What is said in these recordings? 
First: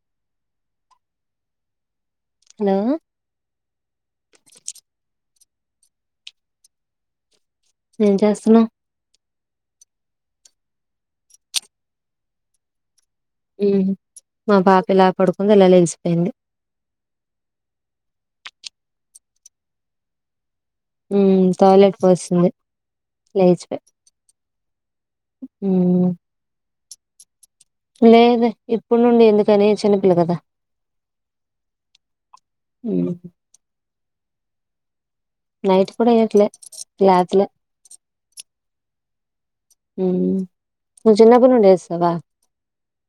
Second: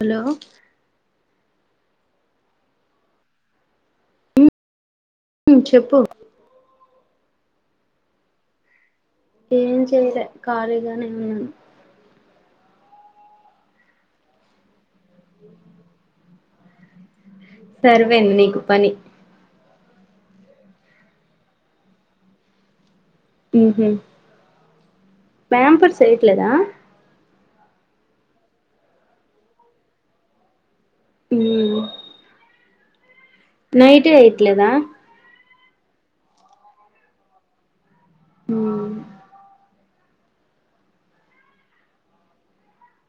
Hello hello చెప్పు చేస్తునా ఏం చేయర కళగానేే ఉన్నాను మా పాప ఇలా పడుకుందో ఇలా లేలిసిిపోయింది సర్వేను నకు పని టాయిలెట్ పర్సంది లేజ ఉహు ప్యాంపర్స్ ఎయట్లేదా లేదు ఇప్పుడు నుండి ఎందుకని చిన్నపిల్ల కదా ఉ అ నైట్ ఎయిట్లదా నైట్ కూడా కూడా ఏకులే రాత్ల ఆ చిలా ప ఉండేసవా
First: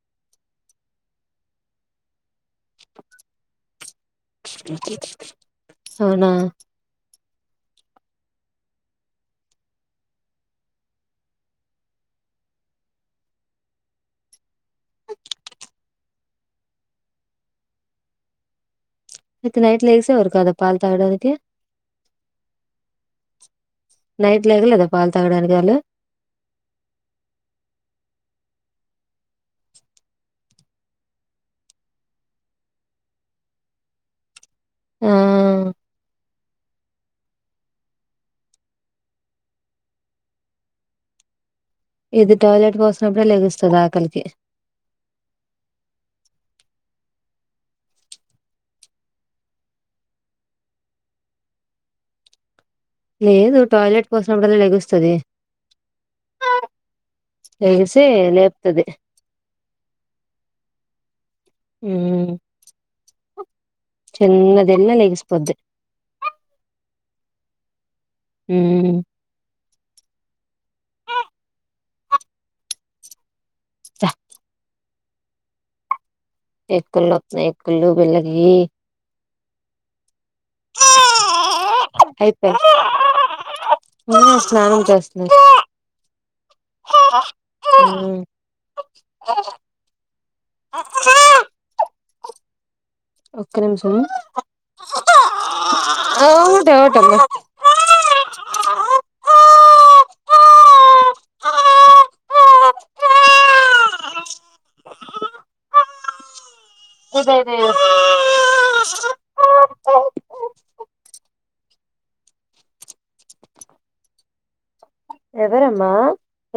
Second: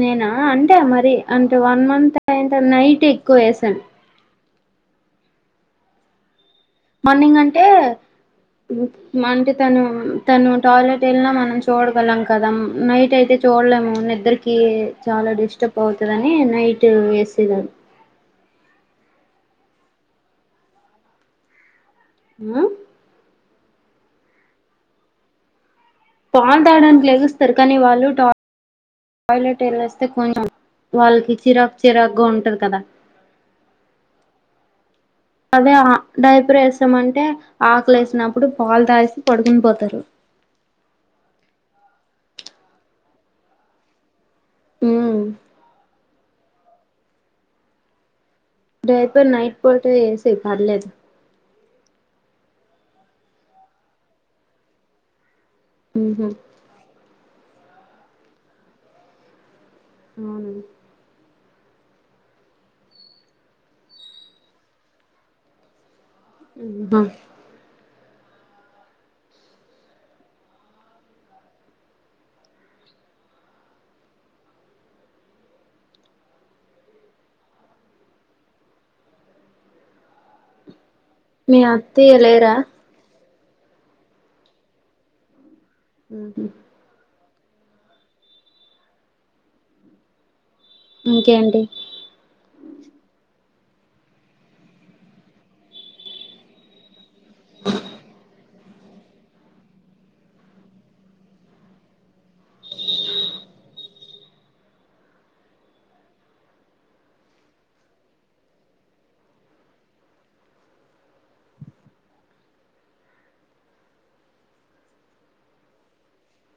నేనా అంటే మరి అంటే వన్ మంత్ అంట నైట్ ఎక్కువ వేసాను అవునా మార్నింగ్ అంటే అంటే తను తను టాయిలెట్ వెళ్ళిన మనం చూడగలం కదా నైట్ అయితే చూడలేము నిద్దరికి చాలా డిస్టర్బ్ అవుతుందిని నైట్ వేసేదారు అయితే నైట్ లో ఎక్సా వర కాదా పాాల తాగడా ఆ నైట్ లేగలేదా పాలు తాగడానికి వాళ్ళు పాల్ తాడానికి లే ఇస్తారు కానీ వాళ్ళు ట టాయిలెట్ వెళ్ళేస్తే కొంచెం వాళ్ళకి చిరాకు చిరాకుగా ఉంటుంది కదా ఆ అదేంటపు అంటే ఆకలే వసినప్పుడు పాలు తాసి పడుకుని పోతారు ఇది టాయిలెట్ పోసినప్పుడే లెస్తుంది ఆకలికి అ డ్రైపర్ నైట్ పోట వేసి పర్లేదు లేదు టాయిలెట్ పోసడం వల్ల ెగుస్తుది హహ హగసే లేపుతది అవు అ చిన్నది ఎల నెగస్పోోద్ బా అ సఫ ఎ కల్లన్నా ఎ కల్లూ వెళ్ళగి మీ అతి ఎలేరా ఉ స్నానం చేస్తున్నారు ఉహు ఉ ఇంకేంటి ఒక్క నిమిషంము ట ట అదే అదే ఎవరమ్మా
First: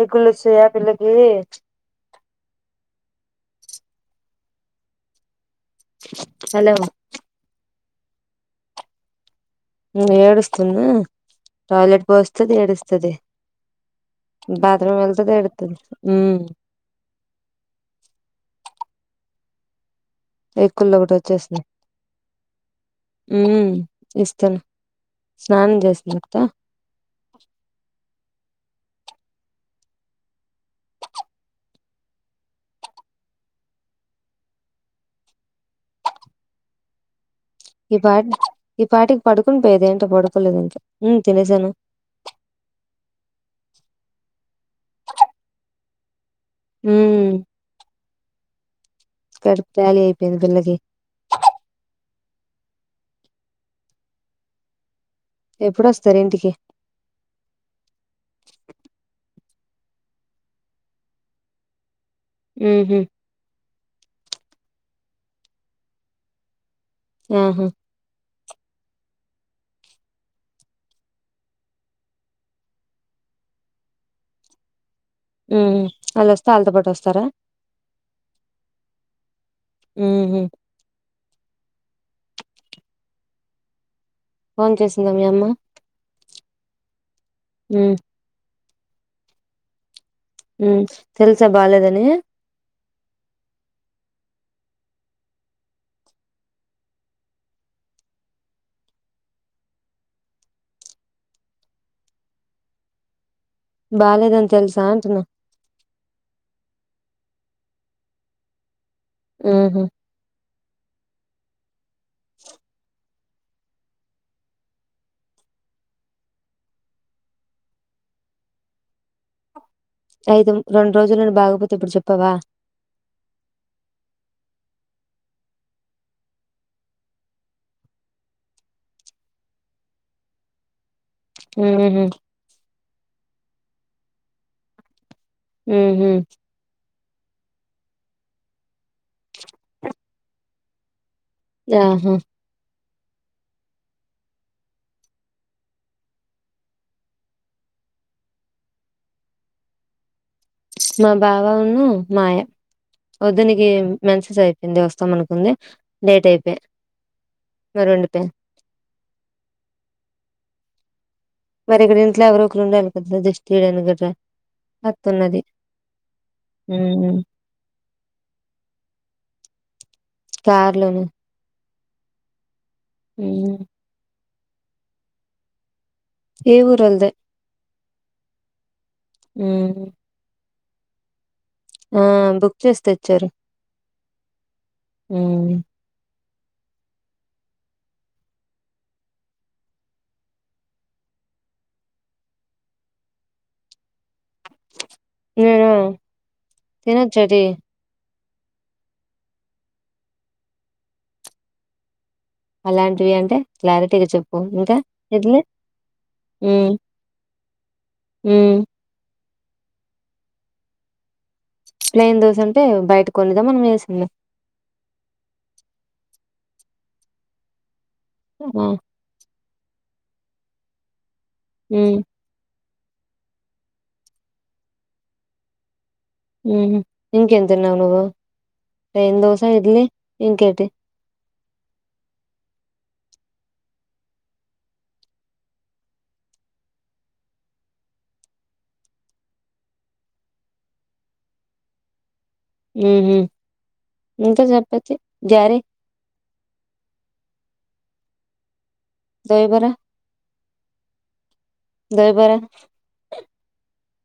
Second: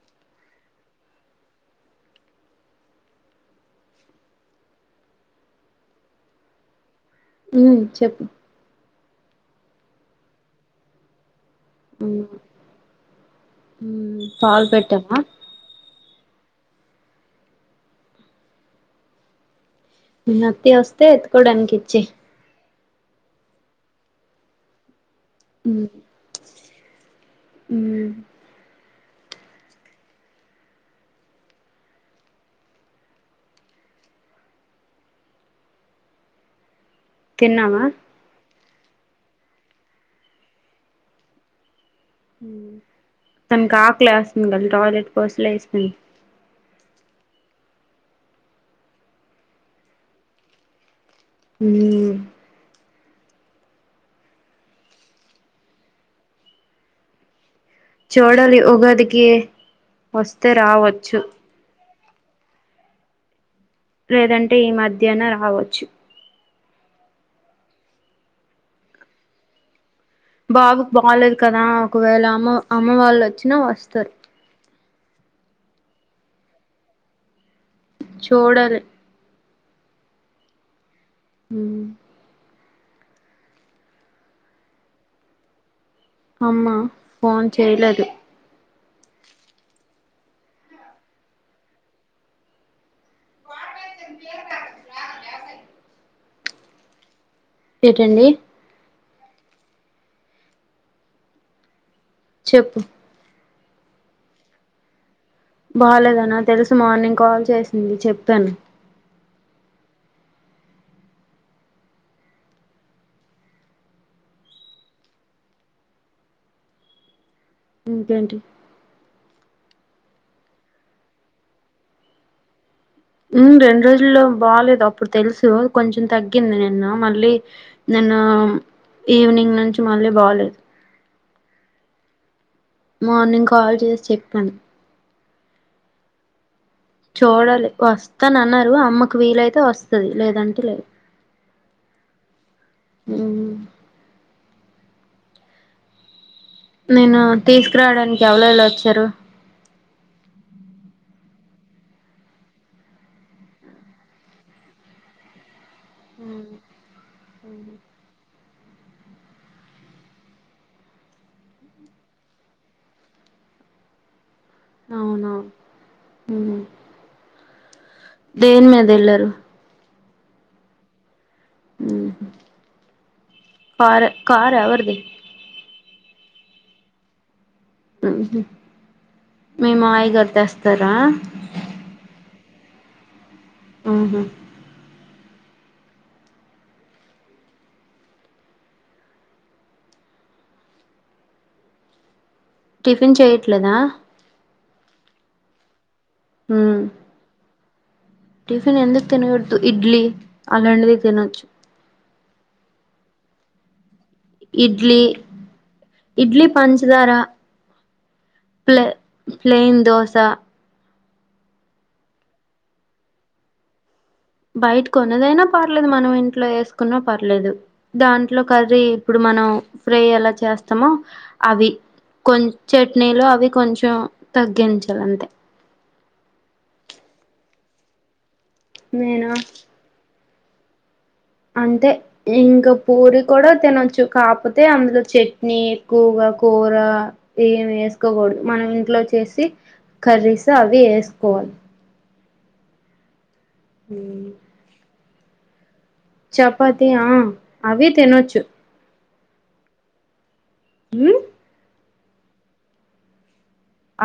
ఎక్కుళ్ళు వచ్చినాయా పిల్లకి హలో ఉ చెప్పు ఏడుస్తున్న టాయిలెట్ ఉమ్ పోస్తది ఏడుస్తుది ఉమ్ పాలు బాత్రూమ్ పెట్టావా వెళ్తుంది ఏడుతది ఉ నొప్పి వస్తే ఎత్తుకోడానికి ఇచ్చియి ఉ ఇస్తను స్నానం ఉమ్ చేస్తుంది అత్త ఉమ్ తిన్నావా ఈ పాటి ఈ పాటికి పడుకుని పోయేది ఏంటో పడుకోలేదు ఇంకా ఉ తినసాను ఉ తన్ కా ఆకలా ఎస్తది క టాయిలెట్ పోసి లేసిపోయింద్ ఉ కడుపు కాళీ అయిపోయింది పిల్లకి ఉ ఎప్పుడొస్తారు ఇంటికి చూడలి ఉగాదికి వస్తే రావచ్చు ఉహూ లేదంటే ఈ మధ్యన రావచ్చు ఉహూ బాబుకు బాలేదు కదా ఒకవేళ అమ్మ అమ్మ వాళ్ళు వచ్చినా వస్తారు ఉ వాళ్లు వస్తా అల్తో పటు వస్తారా చూడలి ఉ ఉ ఫోన్ చేసిందా మీ అమ్మ అమ్మ ఫోన్ ఉమ్ చేయలేదు ఉ తెలుసా బాలేదని వాట్ ఐఫోన్ పేరు రాసిందా గ్యాస్ అయిపోయింది ఏంటండీ చెప్పు బాలేదని తెలుసా అంటున్నా బాలేదనా తెలుసు మార్నింగ్ కాల్ చేసింది చెప్పాను ఉహూ ఇంకేంటి అయితే రెండు రోజులు నుండి బాగొపోతే ఇప్పుడు చెప్పావా ఉ రెండు రోజుల్లో బాలేదు అప్పుడు తెలుసు కొంచెం తగ్గింది నిన్న మళ్ళీ న ఈవినింగ్ నుంచి మళ్ళీ బాలేదు ఉ మార్నింగ్ కాల్ చేసి చెప్పాను ఉ ఉ చూడాలి వస్తాన అన్నారు అమ్మకు వీలైతే వస్తుది లేదంటే లేదు య్యహా ఊ నిను తీసుకురావడానికి ఎవలేవలు వచ్చారు మా బావ ఉన్ను మాయ వదినకి మెన్సెస్ అయిపోయింది వస్తాం అనుకుంది డేట్ అయిపోయి మరి ఉండిపే మరి ఇక్కడ ఇంట్లో ఎవరు ఒకరు ఉండాలి కదా జస్ట్ తియడానికి ఇట్లా వతున్నది అవునవును మ్మ్ హు దేని మీద వెళ్లరు కార్ లోను హు [unintelligible] కార్ ఎవరిది ఇ ఊరు ఒళ్ళది ఉహు మీ మామయ్య గారు తెస్తారా ఆ బుక్ చేసి తెచ్చారు ఆహా ఉహు టిఫిన్ చేయట్లేదా నేను మ్మ్ తినొచ్చా అది టిఫిన్ ఎందుకు తినకూడదు ఇడ్లీ అలాంటివి తినొచ్చు అలాంటివి అంటే క్లారిటీగా చెప్పు ఇంకా ఇడ్లీ ఇడ్లీ హు పంచదార హు ప్లైన్ దోస ప్లేన్ దోస అంటే బయట కొన్నదా మనం వేసిందా ట్లో వేసుకున్నా పర్లేదు దాంట్లో ఆ కర్రీ ఇప్పుడు మనం ఫ్రై ఎలా చేస్తామో అవి హ్మ్ కొం చట్నీలో అవి కొంచెం తగ్గించాలి అంతే ఉ ఇంకేం తిన్నావు నువ్వు ప్లేన్ నేనా దోస ఇడ్లీ ఇంకేటి అంతే ఇంకా పూరి కూడా తినొచ్చు కాపోతే అందులో చట్నీ ఎక్కువగా కూర ఏమి వేసుకోకూడదు మనం ఇంట్లో చేసి కర్రీస్ అవి వేసుకోవాలి ఉహు ఇంకా చపాతి గారే చపాతీ ఆ అవి తినొచ్చు దయబార హు దయబార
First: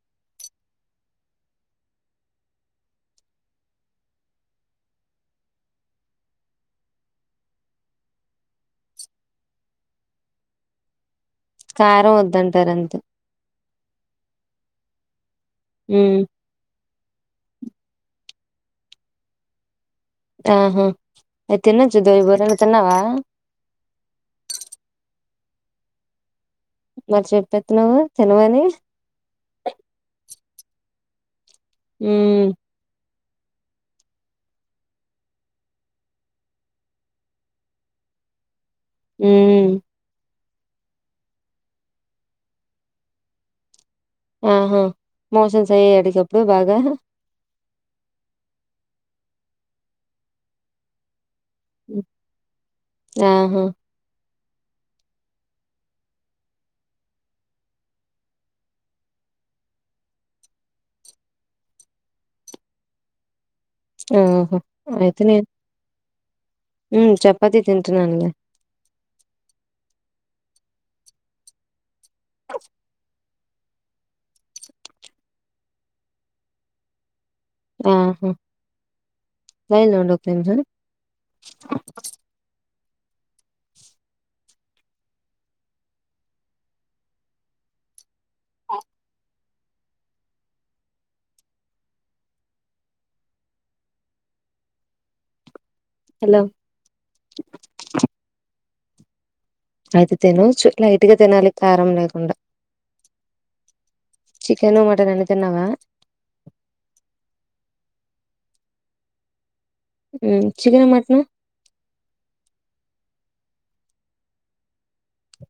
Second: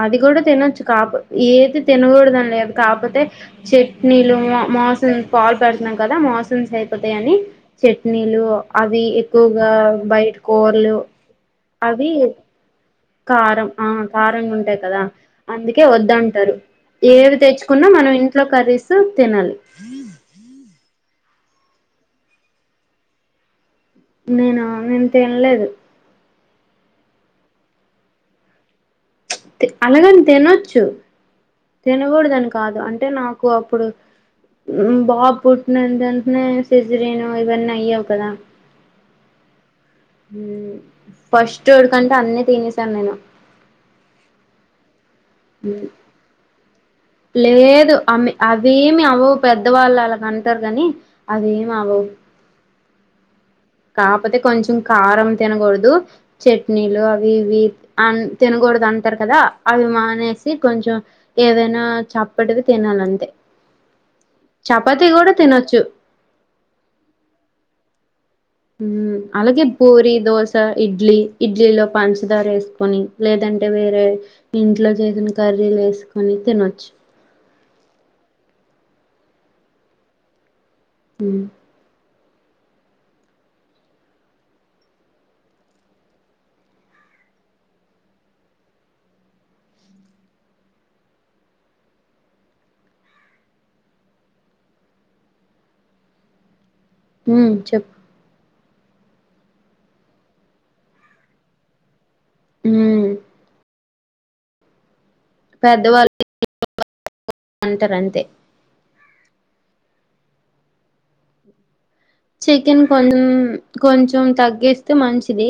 అది కూడా తినొచ్చు కాపో ఏది తినకూడదని లేదు కాకపోతే చట్నీలు మోసం పాలు పెడుతున్నాం కదా మోసషన్స్ అయిపోతాయని చట్నీలు అవి ఎక్కువగా ఆ బయటి కూరలు అవి కారం వద్దంటారు అంతే కారం ఆ కారం గా ఉంటాయి కదా అందుకే హ్మ్ వద్దంటారు ఏవి తెచ్చుకున్నా మనం ఇంట్లో కర్రీస్ తినాలి ఆహా అయి తినొచ్చు [unintelligible] తిన్నావా నేను నేను తినలేదు మరి చెప్పేతన్నావా తినమని అలాగని తినొచ్చు హ్మ్ తినకూడదాని కాదు అంటే నా కో అప్పుడు బాబు పుట్టిన ఏంట వెంటనే సిజరిన్ ఇవన్నీ అయ్యావు కదా హ్మ్ ఫస్ట్ ఉడకంట అన్ని తినేసాను నేను ఆహా మోసన్స్ అయ్యయ నీకు అప్పుడు బాగా లేదు అమి అవేమి అవ్వవు పెద్ద వాళ్ళు అలాగ అంటారు గాని అది ఏమ్ అవ్వవు ఆహాం పోతే కొంచెం కారం తినకూడదు చట్నీలు అవి ఇవి అ తినకూడదు అంటారు క కదా అది మానేసి కొంచం ఏదైనా చప్పటిది తినాలంతే ఆహా ఓహో! చపాతి గూడా తినొచ్చు మ్మ్ చపాతి తింటున్నానులే అలాగే పూరి దోశ ఇడ్లీ ఇడ్లీలో పంచదార ఎసుకొని లేదంటే వేరే ఇంట్లో చేసిన కర్రీలు వేసుకొని తినొచ్చు ఆహా లైన్ లో ఉండు ఒక నిమిజాలు మ్ ఆ హలో మ్మ్ చెప్పు అయితే తినొచ్చు లైట్ గా తినాలి కారం లేకుండా హ్మ్ చికెను మటన్ అ పెద్దవాళ్ళు [inaudible] అంటారు అంతే చికెన్ ఆ మటన్ ఆ చికెన్ కొ కొంచెం తగ్గేస్తే మంచిది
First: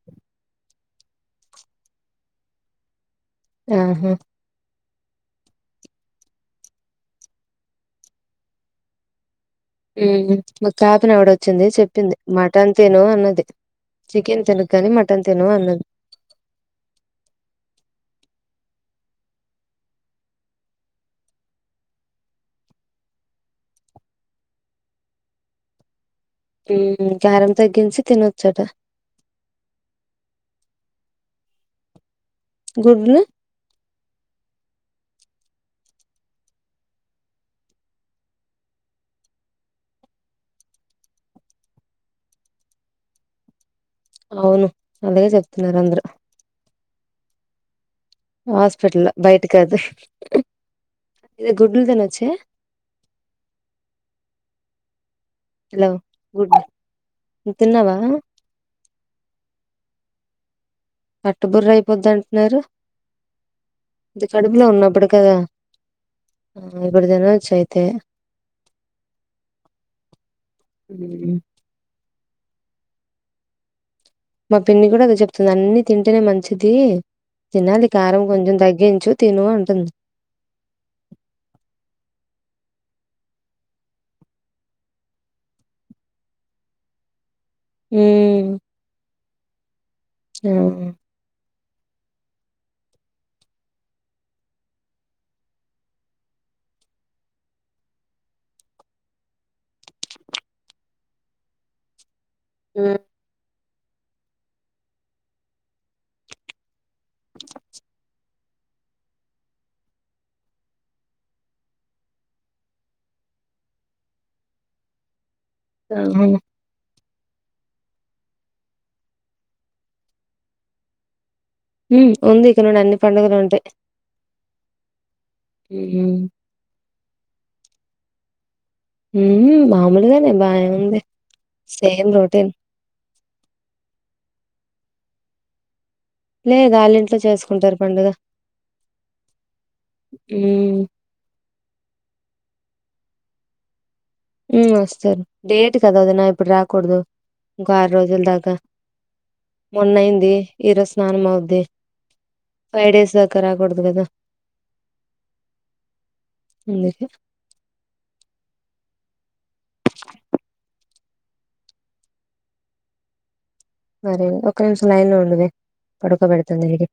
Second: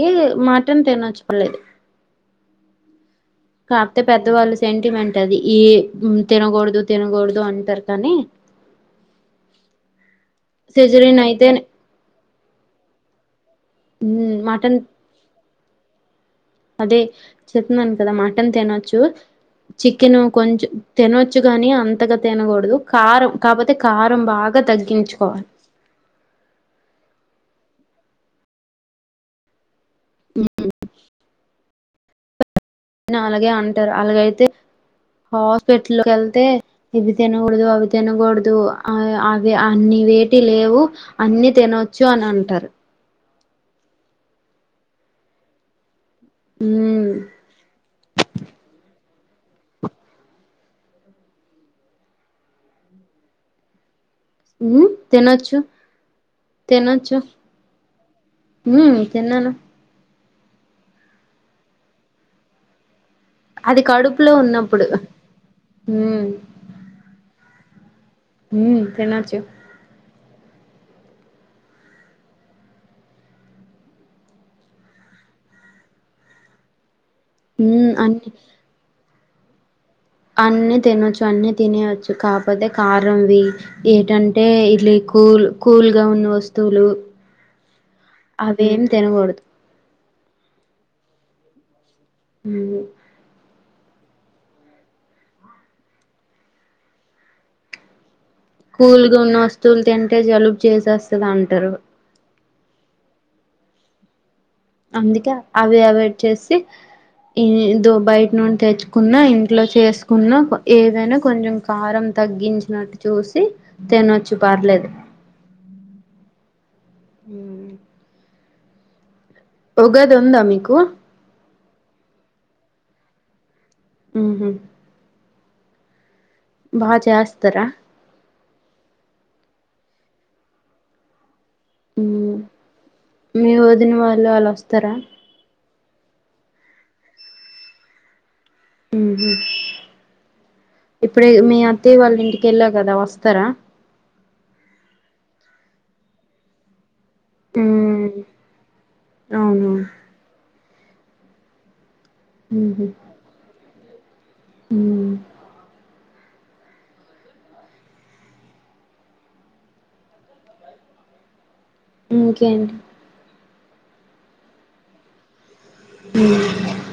మటన్ తినొచ్చు పర్లేదు కాపోతే ఆహా! పెద్దవాళ్ళు సెంట మెంట్ అది ఏ తినకూడదు తినకూడదు అంటారు కానీ మా కాపన సిజరిన్ ఆవిడ అయితే వచ్చింది చెప్పింది మటన్ తిను అన్నది చికెన్ తినక్ గాని మటన్ తిను అన్నాది అదీ చెప్తున్నాను కదా మటన్ తినొచ్చు చికెన్ కొంచెం తినొచ్చు గాని అంతగా తినకూడదు కారం కాకపోతే కారం బాగా గా తగ్గించుకోవాలి మ్మ్ కారం తగ్గించి తినొచ్చట గుడ్లు అలాగే అంటారు అలాగైతే హాస్పిటల్ కెళ్తే ఇవి తినకూడదు అవి తినకూడదు అవి అన్ని ఏటి లేవు అన్ని తినొచ్చు అని అంటారు అవును అందుకే చెప్తున్నారు అందరు మ్మ్ హాస్పిటల్లో బయట కాదు ఇ గుడ్లు తినొచ్చే తినొచ్చు హలో! గుడ్లు తినొచ్చు తిన్నావా? మ్మ్ తిన్నాను మట్టి బుర్ర అయిపోద్ది అంటున్నారు ఇది కడుపులో ఉన్నప్పుడు కదా ఉమ్ ఇప్పుడు తినొచ్చు అయితే తే హ్మ్ తినొచ్చు మ్మ్ మా పిన్ని కూడా అదే చెప్తుతది అన్ని తింటేనే మంచిది తినాలి ఉమ్ కారం అన్ని కొంచెం తగ్గించు తిను అంటుంది అన్ని తినచ్చు అన్ని తినేయవచ్చు కాకపోతే కారంవి ఏంటంటే ఇడ్లీ కూల్ కూల్ గా ఉన్న వస్తువులు హ్మ్ అదేం తినలేదు ఆ ఉ కూల్గా ఉన్న వస్తువులు తింటే జలుబ చేసేస్తుంది అంటారు హ్మ్మ్ అందుకే అవి అవాయిడ్ చేసి హ్మ్మ్ ఇదో బయట నుండి తెచ్చుకున్న ఇంట్లో చేసుకున్న ఏవైనా కొంచెం కారం తగ్గించినట్టు చూసి తినొచ్చి పర్లేదు హాయ్ హలో హ్మ్మ్ ఉగాది ఉందా మీకు హుమ్మ్ ఉంది ఇక నుండి అన్ని పండుగలు ఉంటాయి ఉహూ ఉహుమ్ బా చేస్తారా ఉ మామూలుగానే బాయం ఉంది ఉ సేమ్ రొటీన్ మీ వదిన వాళ్ళు ఆళ్ళు వస్తారా లేదు వాళ్ళ ఇంట్లో చేసుకుంటారు పండుగ ఉహూ హ్మ్ ఇప్పుడే మీ అత్త వాళ్ళ ఇంటికెళ్ళా కదా వస్త త్తర హ్మ్మ్ వస్తారు డేట్ కద వదిన ఇప్పుడు రాకూడదు ఇంకా ఆరు ఉమ్ రోజుల దాకా అవును మొన్నయింది ఈరోజు స్నానం అవుద్ది ఫైవ్ డేస్ దాక రాకూడదు కదా హ్మ్మ్ అందుక ఇంకేంటి మరే ఒక నిమిషం లైన్లో ఉండవే ఉమ్ పడుకోబెడుతుంది అది